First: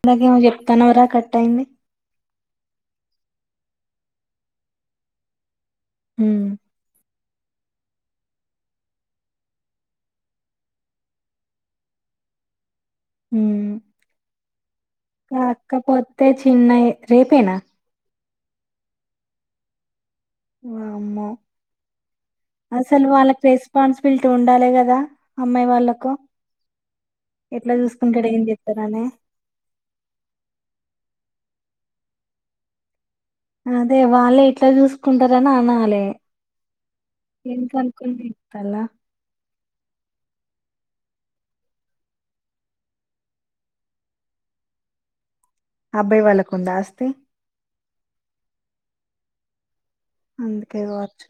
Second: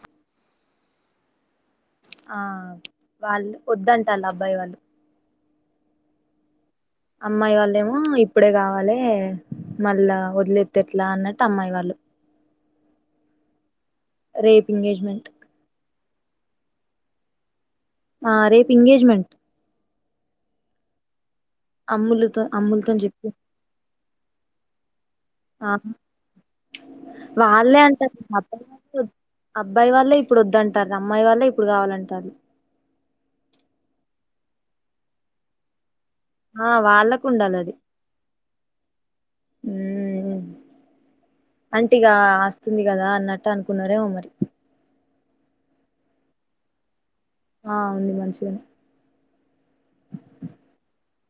ఇందకేమో చెప్తానవ్రా కట్ అయింది ఆ వాళ్ళు వద్దంట వాళ్ళ అబ్బాయి వాళ్ళు మ్మ్ అమ్మాయి వాళ్ళేమో ఇప్పుడే కావాలి మళ్ళా వదిలేెత్తేట్లా అన్నట్టు అమ్మాయి వాళ్ళు మ్మ్ రేపు ఎంగేజ్మెంట్ రేప్ చిన్నై రేపేనా ఆ రేపు ఎంగేజ్మెంట్ వామ్మో అమ్ములతో అమ్ములతో అసలు చెప్పి వాళ్ళకి రెస్పాన్సిబిలిటీ ఉండాలే కదా అమ్మాయి ఆ వాళ్ళకు ఎట్లా వాళ్ళే అంటారు చూసుకుంటాడు ఏం అబ్బాయి వాళ్ళ చేస్తారని అబ్బాయి వాళ్ళే ఇప్పుడు వద్దంటారు అమ్మాయి వాళ్ళే ఇప్ ఇప్పుడు కావాలంటారు అదే వాళ్ళే ఎట్లా చూసుకుంటారని అనాలె ఆ వాళ్ళకు ఉండాలి ఎంతనుకు ఇతలా మ్మ్ అంటిగా ఆస్తుంది కదా అన్నట్టు అనుకున్నారేమో మరి అబ్బాయి వాళ్ళకు ఉందా ఆస్తి ఆ ఉంది మంచిగనే అందుకే కాచ్చు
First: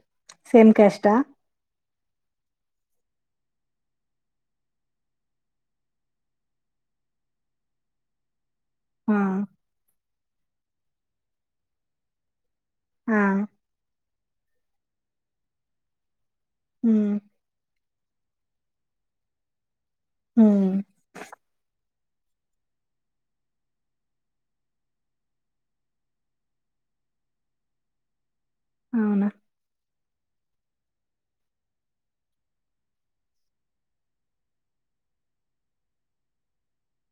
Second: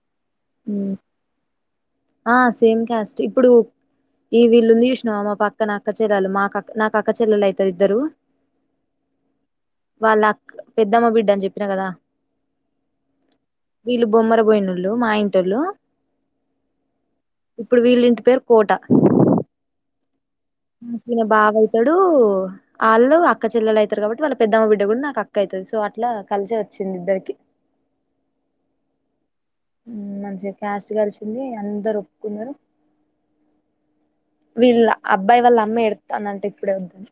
సేమ్ క్యాస్టా ఆ సేమ్ క్యాస్ట్ ఏ ఇప్పుడు ఈ వీళ్ళు ఉంది చూసినవా మా పక్క నా అక్క చెల్లలు మా నా అక్క చెల్లలు అయితారు ఇద్దరు ఆ వాళ్ళ అక్ పెద్దమ్మ బిడ్డ అని చెప్పిన కదా ఆ వీళ్ళు బొమ్మర పోయినోళ్ళు మా ఇంటోళ్ళు మ్మ్ ఇప్పుడు వీళ్ళంటి పేరు కోట ఉమ్ మ్ బాబా అయ్ వాళ్ళు అక్క చెల్లలు అయితారు కాబట్టి వాళ్ళ పెద్దమ్మ బిడ్డ కూడా నాకు అక్క అయితది, సో అట్లా కలిసే వచ్చింది ఇద్దరికి అవునా మంచిగా క్యాస్ట్ కలిసింది అందరు ఒప్పుకున్నారు వీళ్ళ అబ్బాయి వాళ్ళ అమ్మ ఎడతాన అంటే ఇప్పుడే ఉంటాంది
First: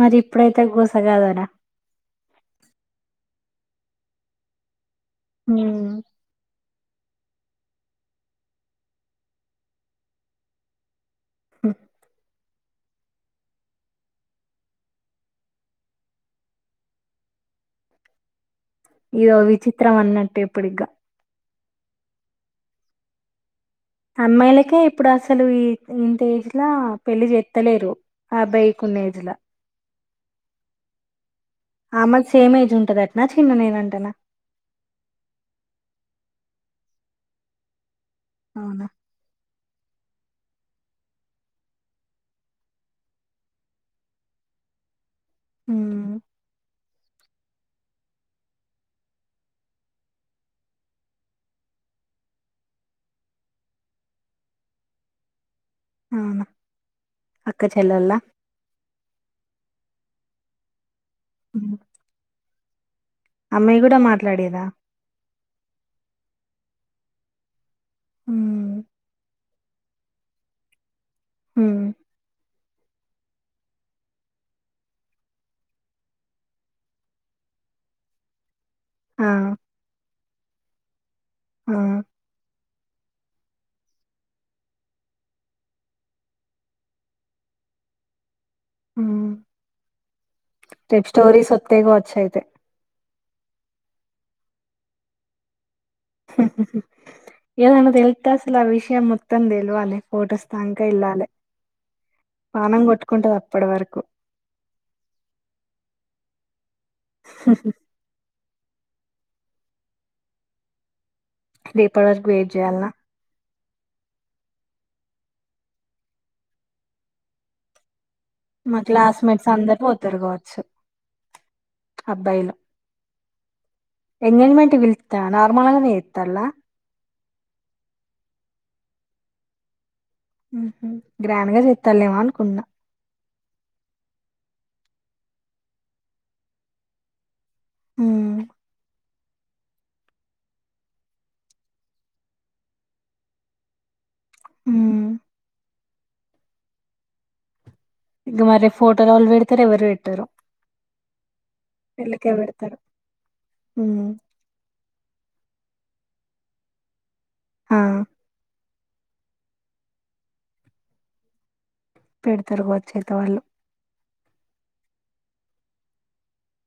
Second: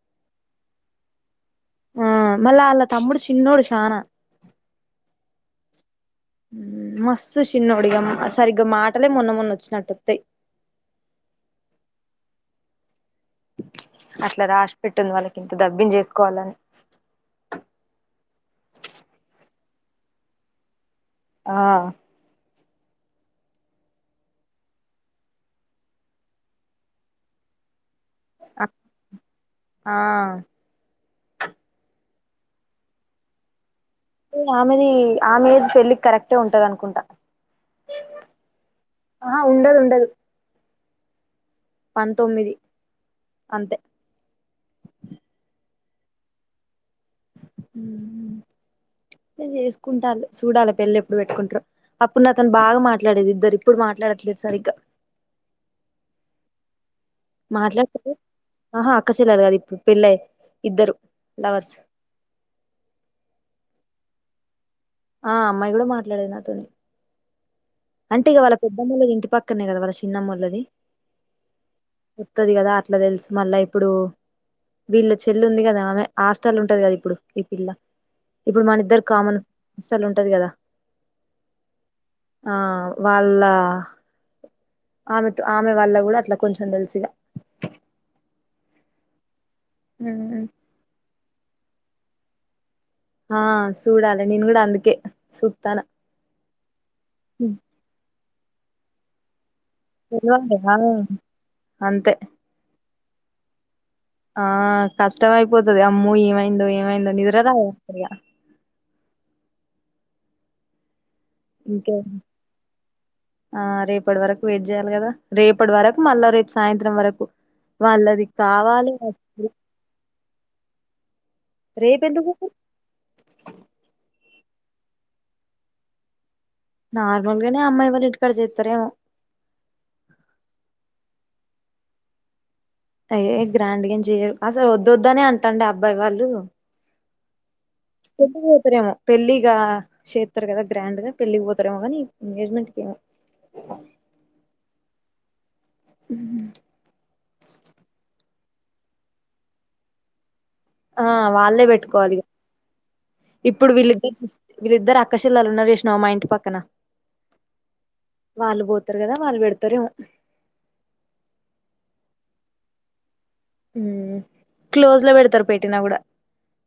మరి ఇప్పుడైతే గుసగాదనా ఆ మళ్ళా అళ్ళ తమ్ముడు చిన్నోడు చానా మ్ మస్తు చిన్నోడిగామ్మ సరిగ్గా మాటలే మొన్న మొన్న వచ్చినట్ వస్తాయి అట్లా రాసి పెట్టింది వాళ్ళకి ఇంత దబ్బిం చేసుకోవాలని ఇదో విచిత్రం అన్నట్టు ఇప్పుటిగా ఆ అమ్మాయిలకే ఇప్పుడు అసలు ఈ ఇంత ఏజ్లా పెళ్లి చెత్తలేరు ఆ బైకునేజలా ఆ ఆమ సేమ్ ఏజ్ ఉంటుంది అటనా చిన్న నేన ఆమెది ఆమె ఏజ్ పెళ్ళికి కరెక్ట్ అట్టే ఉంటదనుకుంట అవునా ఆ ఉండదు ఉ డదు పంతొమ్మిది అంతే మ్ చేసుకుంటారు చూడాలి పెళ్ళి ఎప్పుడు పెట్టుకుంటారు, అప్పుడు నా అతను బాగా మాట్లాడేది ఇద్దరు ఇప్పుడు మాట్లాడట్లేదు సరిగ్గా అవును మాట్లాడుతారు ఆహా అక్క చెల్లాలి అది ఇప్పుడు పెళ్ళయి ఇద్దరు లవర్స్ అమ్మాయి కూడా మాట్లాడేదా ఆ అమ్మాయి కూడా మాట్లాడేది నాతోని అంటే ఇకవాళ్ళ ఉమ్ పెద్దమ్మెళ్లది ఇంటి పక్ క్కనే కదా వాళ్ళ చిన్నమ్మెల్లది ఉమ్ ఉత్తదికదా అట్ ఇట్లా దెల్సు మళ్ళా ఇప్పుడు వీళ్ళ చెల్లు ఉంది. కదా ఆమె హాస్టల్ ఉంటది. కద ఇప్పుడు ఈ పిల్ల ఇప్పుడు మన ఇద్దరు ఆ కామన్ హ్ స్టల్ ఉంటది కదా ఆ ఆ వాళ్ళ ఆమెతో ఆమె వాళ్ళ కూడా అట్లా కొంచెం తెలిసిగా ఉహ్ ఉహ్ స్టోరీస్ వస్తాయ్ కావచ్చు అయితే ఆ చూడాలి నేను కూడా అందుకే సూతానా ఉహుహు ఏం అన్నది వె అస్సలు ఆ విషయం మత్తందే తెల్వాలి ఫోటోస్ తెలవలేదా తక ఇల్లాలి అంతే పనం కుంటుంది అప్పటి వరకు ఆ కష్టమ అయిపోతుది అమ్మ ఏమైందో ఏ నిద్రదా వస్తయా ఇంకే రేపటి వరకు వెయిట్ చేయ్యాలినా ఆ రేపటి వరకు వెయిట్ చేయాలి కదా రేపటి వరకు మళ్ళా రేపు సాయంత్రం వరకు మళ్ళది మ క్లాస్మేట్స్ అందరు పోతారు గో చ్చ రేపు ఎందుకు ఎంగేజ్మెంట్ విళ్త నార్మల్ గానే చేతల నార్మల్గానే అమ్మాయి ఎవరు ఇట్టుకాడ చెతారేమో గ్రాండ్ గా చెస్తాాలేమో అనుకునా అయ గ్రాండ్గాం చేయ్యరు అసలు వద్దొద్దనే అంటండి అబ్బాయి వాళ్ళు తు పోతార పెళ్లిిగా చేతారు కదా గ్రాండ్ గా పెళ్లిి పోతారేమో కానీ ఎంగేజ్మెంట్కి ఏమ ఉమ్ ఉహ్ ఇంక మరి ఫోటోలో వాళ్ళు పెడతేారు ఎవరు పెట్టారు ఆ వాళ్ళే పెట్టుకోవాలి పెడతారు ఇప్పుడు ఉమ్ వీళ్ళిద్దరు వీళ్ళిద్దరు అక్కసిల్లలు ఉన్నారు ఇ స్నోమాయింట్ పక్కన ఆ వాళ్ళ పోతు పెతారు కదా వాళ్ళు పెడతారు తిరగవచ్చ చేత వాళ్ళు క్లోజ్ లో పెడతారు పెట్టినా కూడా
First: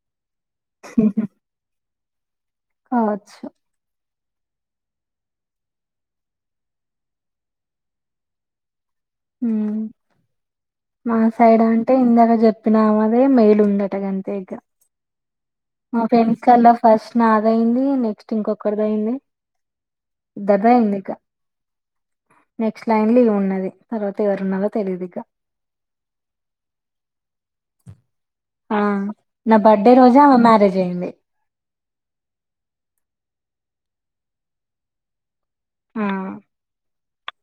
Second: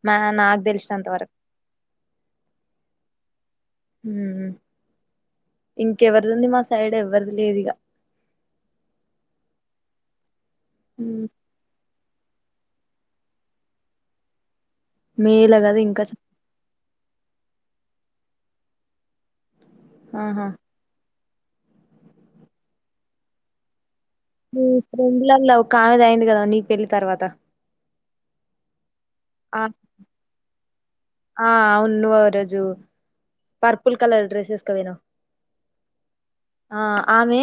మ నాకు తెలిసిన అంతవరకు అచ్చా ఇంకెవరిది ఉంది మా సైడ్ ఎవ్వరిది లేదుగా మా సైడ్ అంట అంటే ఇందాక చెప్పినామదే మెలు ఉందట గంతగ్గ మేల కదా మా ఇంకా ఫ్రెండ్స్ కల్లా ఫస్ట్ నాదయింది. నెక్ క్స్ట్ఇంకొకరిది అయింది ఆహా దగా ఎన్నిక నెక్స్ట్ లైన్ లిలో ఉన్నది తర్వాత నీ ఎవరున్నారో తెలియదు ఇక ఫ్రెండ్లల ఒక ఆమెది అయింది కదా నీ పెళ్లి తర్వాత ఆ నా ఆ బర్త్డే రోజా మ్యారేజ్ జేయండి ఆ అవున్ నువ్ ఆ రోజు పర్పుల్ కలర్ డ్రెస్స్ యేస్కవోయినవ్ ఆ ఆ ఆమే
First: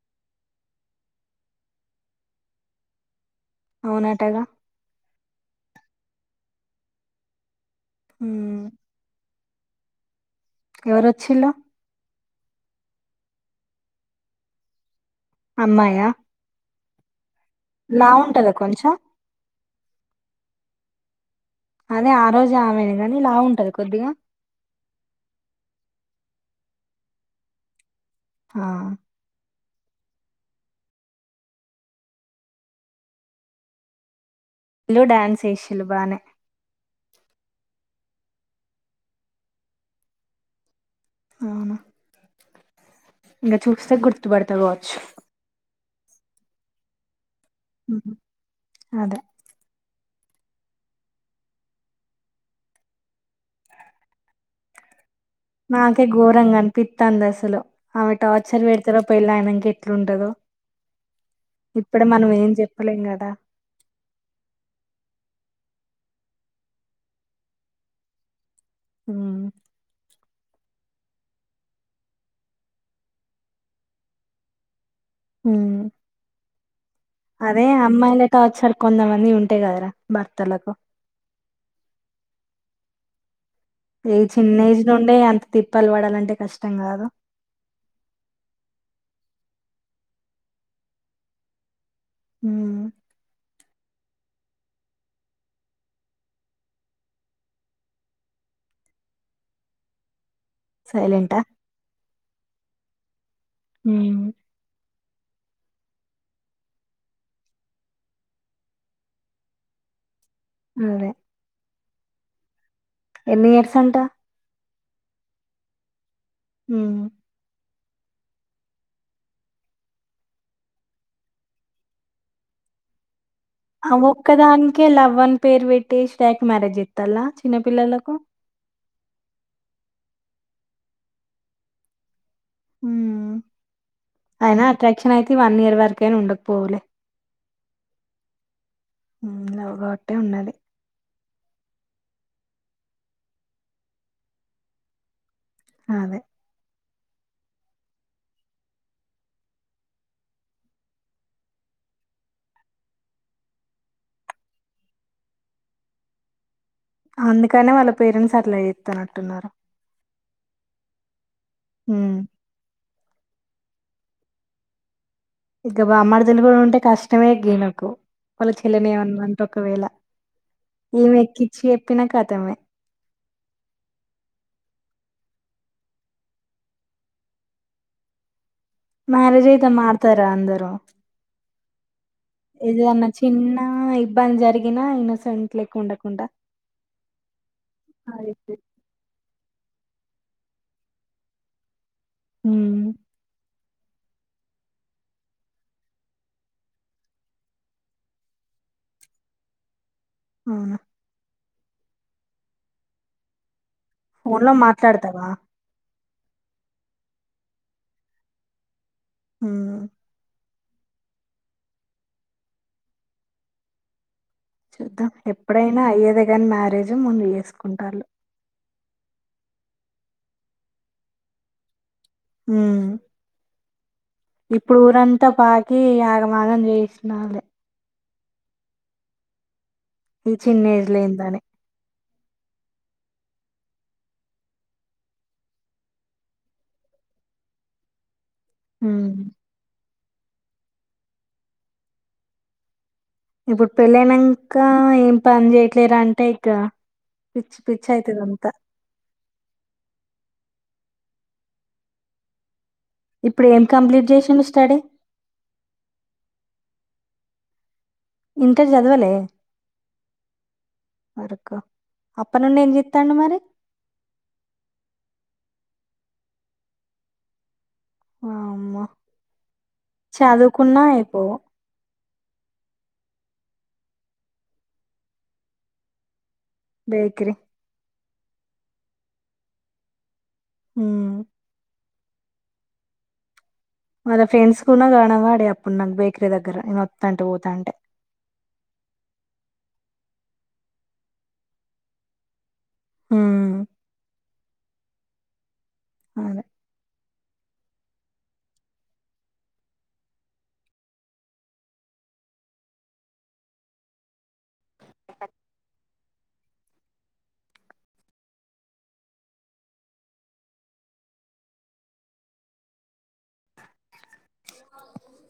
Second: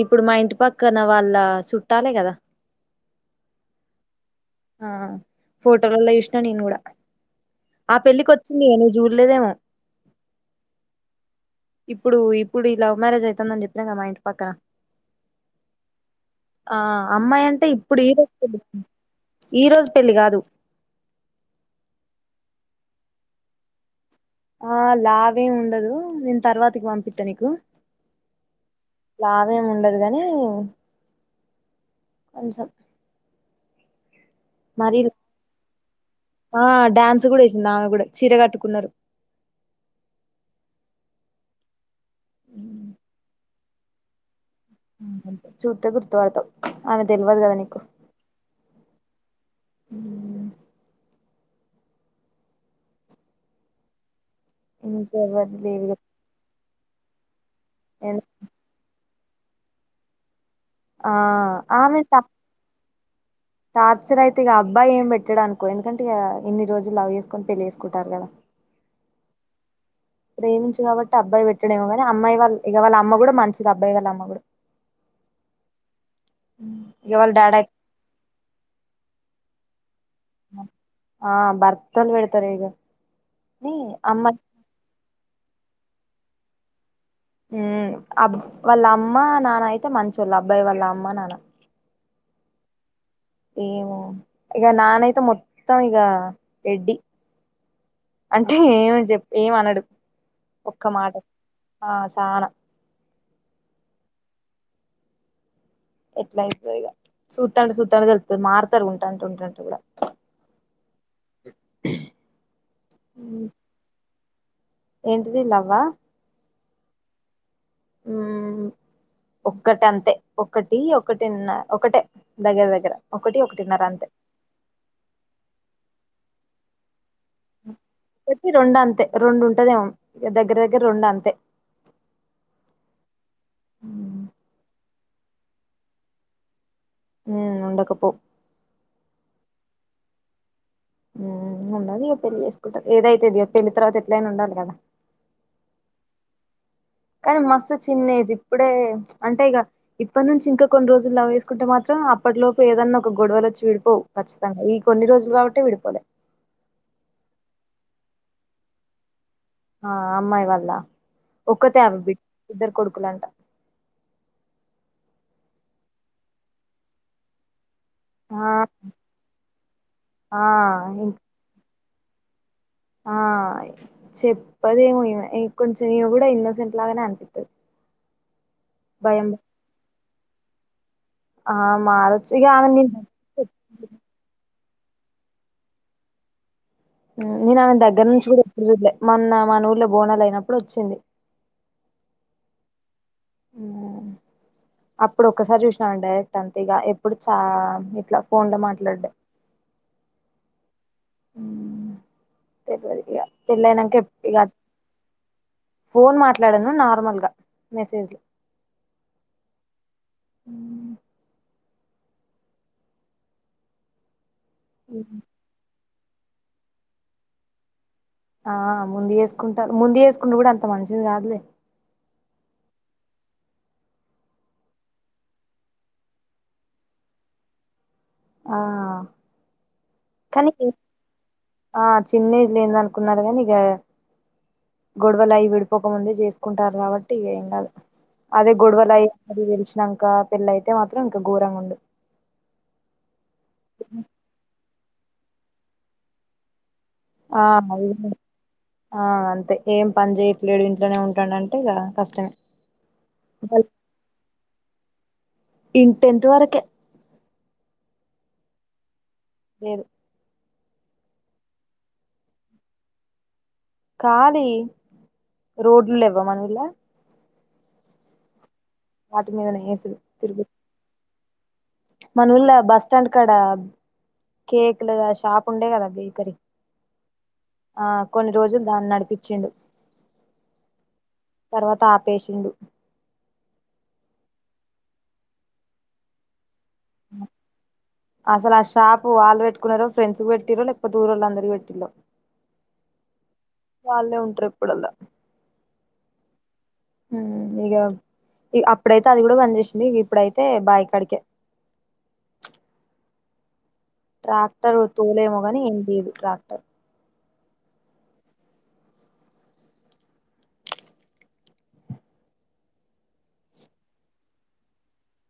ఇప్పుడు, మా ఇంటి పక్కన వాళ్ళ చుట్టాలే కదా అవునాటగా ఆ ఫోటోలలో చూసిన నేను కూడా ఆ పెళ్ళకి హ్మ్ వచ్చింది నువ్వు చూడలేదేమో ఎవరు వచ్చిళ్లు ఇప్పుడు ఇప్పుడు ఈ లవ్ మ్యారేజ్ అవుతుందని చెప్పినా కదమ్ మా ఇంటి పక్కన అమ్మాయా ఆ అమ్మా ఎం లా ఉంటందా కొంచెం ఈ రోజు పెళ్ళి కాదు అదే ఆ రోజు ఆమెను గాని లావ్ ఉంటది కొద్దిగా ఆ లావేం ఉండదు నేను తర్వాతకి పంపిస్తా నీకు ఆ అమేమి ఉండదు కానీ కొంచెం మరి ఇలు డాన్స్ ఏష్యలు బానే డ్యాన్స్ కూడా వేసింది ఆమె కూడా చీర కట్టుకున్నారు అవున ఇం చూసా గుర్తుపడ్ చు గుర్తు పడ్తావ్ అమె తెల్వదు కదండీ అదే మ్ మాకే గోరంగన్ పిత్తా దశలో ఆమె టార్చర్ బెడతార పెళ్ళి ఆయనక ఎట్లుండదో ఆ ఆమె త చెప్పలేం కదా టార్చర్ అయితే ఇక అబ్బాయి ఏం పెట్టడ అనుకో, ఎందుకంటే ఇక ఇన్ని రోజులు లవ్ చేసుకొని పెళ్ళి చేేసుకుంటారు కదా మ్ ప్రేమించు కాబట్టి అబ్బాయి పెట్టడేమో కానీ, అమ్మాయి వాళ్ళ ఇక వాళ్ళ అమ్మ కూడా మంచిది అబ్బాయి వాళ్ళ అమ్మ కూడా మ్ ఇక వాళ్ళ డాడీ అదే అమ్మాయిల టార్చెర్ కొందమంది ఉం అట్టే గార ఆ బర్ తల వెడతార ఇగ ఏ చిన్న ఏజ్ నుండే అంత తిప్ ప్పలు పడాలంటే కష్టం కాదు ఉ అబ్ వాళ్ళ అమ్మ నాన్న అయితే మంచిళ్ళు అబ్బాయి వాళ్ళ అమ్మ నాన్న మ్ ఏమో ఇక నానైతే మొత్తం ఇక రెడ్డి, అంటే ఏం చె ఏమ అనడు ఒక్క మాట సైలెంటా ఆ చనా హ్మ్ ఎట్లా అవుతదో ఇక చూతంటే చూతాంట తెలుతది మారుతారు ఉంటాంట ఉంటంట కూడా అదే ఎన్ని ఇయర్సాంటా ఏంటిది లవ్వా మ్ హమ్ ఒక్కటి అంతే ఒకటి ఒకటిన్న ఒకటే దగ్గర దగ్గర ఒకటి ఒకటిన్నర అ అంతే ఒక్కదానికే లవ్ అని పేరు పెట్టేసి టక్ మ్యారజ ఇ తలా చిన్నపిల్లలకు ఒకటి రెండు అంతే రెండు ఉంటదేమో దగ్గర దగ్గర రెండు అంతే ఊ ఐనా అట్ర్రాక్షనయితే వన్ ఇయర్ వరకయిన ఉండకపోవులే ఊ ఉండకపోవ్ ఊ లవ్ కాబట్టే ఉండాలి ఉండదిగ పెళ్ళిచేసుకుంటరు ఏదైతేందిగ పెళ్ళి తర్వాత ఎట్లనా ఉండాలెగదా అదే కానీ మస్తు చిన్నేజ్ ఇప్పుడే, అంటే ఇగ ఇప్ప న్నుంచి ఇంక కొన్ని రోజులు లవ్ చేసుకుంటే మాత్రం అప్పటిలోపు ఏదన్నా ఒక గొడవలు వచ్చి విడిపోవు ఖచ్చితంగా, ఈ కొన్ని రోజులు కాబట్టే విడిపోలే అందుకనే వాళ్ళ పేరెంట్స్ అట్ల చేతన్నట్టున్నరు ఆ అమ్మాయి వల్ల ఒక్కతే ఆమె హ్మ్. బిడ్ ఇద్దరు కొడుక్ కులాంట ఇగ బామ్మరుదులు గూడ ఉంటే కష్టమే గీమకు ఆ వాళ చెల్లనేవన్న అంట ఒకవేళ ఆ ఇం ఏమి ఎక్కిచ్చి ప్పినకతమే ఆ చెప్పదేమో ఇగ కొంచెం ఈమె కూడా ఇన్నోసెంట్ లాగానే అనిపిత్తది భయం మ్యారేజ్ అయితే మార్ తరా అందరు ఆ మారు ఎదన్న చిన్న ఇబ్బంది జరిగి గిన ఇన్నోసెంట్లెక్క ఉండకుండ నేను ఆమెను దగ్గర్నుంచి కుడ ఎప్పుడు జూల్లే మొన్న మన ఊరిలో బోనాలు అయినప్పుడు ఒచ్చింది మ్ అప్పుడు ఒక్కసారి చూసిన డైరెక్ట్ అంతే ఇగ ఎప్పుడు చ ఇట్ల ఫోన్ల మాట్లాడుడే అవునా పెళ్ళైనక్ ఫోన్ లో మాట్లాడతావా ఫోన్ మాట్లడను నార్మల్గ మెసేజ్లో మ్మ్ మ్మ్ చూద్దాం ఎప్పుడై [unintelligible] మ్యారేజ్ ముందు చేసుకుంటాల్లు ఆ ముందు చేసుకుంటాల్లు ముందు చేసుకున్న కూడా అంత మంచిది కాదులే మ్మ్ ఇప్పుడు ఊరంతా పాకి ఆగమాగం చేయిసినాలే ఆ ఈ కానీ చిన్న ఏజ్ లో అయ్యిందనే ఆ చిన్న ఏజ్ లో అయ్యింది అనుకుంటారు గనీ ఇక గొడవలు అవి విడిపోకముందే చేసుకుంటారు కాబట్టి ఏం గాదు అదే గొడవలు అయ్య ఉమ్ [inaudible] ఒక పెళ్ళయితే మాత్రం ఇంక ఘోరంగుండు ఇప్పుడు పెళ్ళయినంక ఇంకా ఏం పని చేయట్లేరా అంటే ఇకా ఆ ఆ అంతే ఏం పని చేయట్లేదు ఇ ఇంట్లోనే ఉంటాడు అంటే ఇక కష్టమే ఇప్పుడు ఏం కంప్లీట్ చేషిను క్కడే ఇ టెన్త్ వరకే ఇంటర్ చదవాలే లేదు వరకు అప్ప నుండి ఏం చెతాం మరి కాలి రోడ్లు లేవా మన ఊర్లో ఆ మ వాటి మీదనే వేసుడు చదువుకున్నా అయిపోవు మన ఊళ్ళ బస్ స్టాండ్ కడ కేక్ లేదా షాప్ ఉండే కదా బేకరీ బేకరి ఆ కొన్ని రోజులు దాన్ని నడిపించిండు ఉమ్ తర్వాత పెసిండు మన ఫ్రెండ్స్ కూడా గణవడే అప్పుడు నాకు బేక్రి దగ్గర నేను వత్తంటే పోతాంటే అసలు ఆ షాపు వాళ్ళు పెట్టుకున్నారు ఫ్రెండ్స్ కి పెట్టిండ్రో లేకపోతే దూరల్లో అందరికీ పెట్టిండ్రో హ్మ్. వాళ్ళే ఉంటారు ఇప్పుడల్ల అద ఆహ్ ఇగా ఇక అప్పుడైతే అది కూడా బంద చేసింది ఇ ఇప్పుడైతే బాయి కాడికే ట్రాక్టరు తోలేము కాని ఏం లేదు ట్రాక్టర్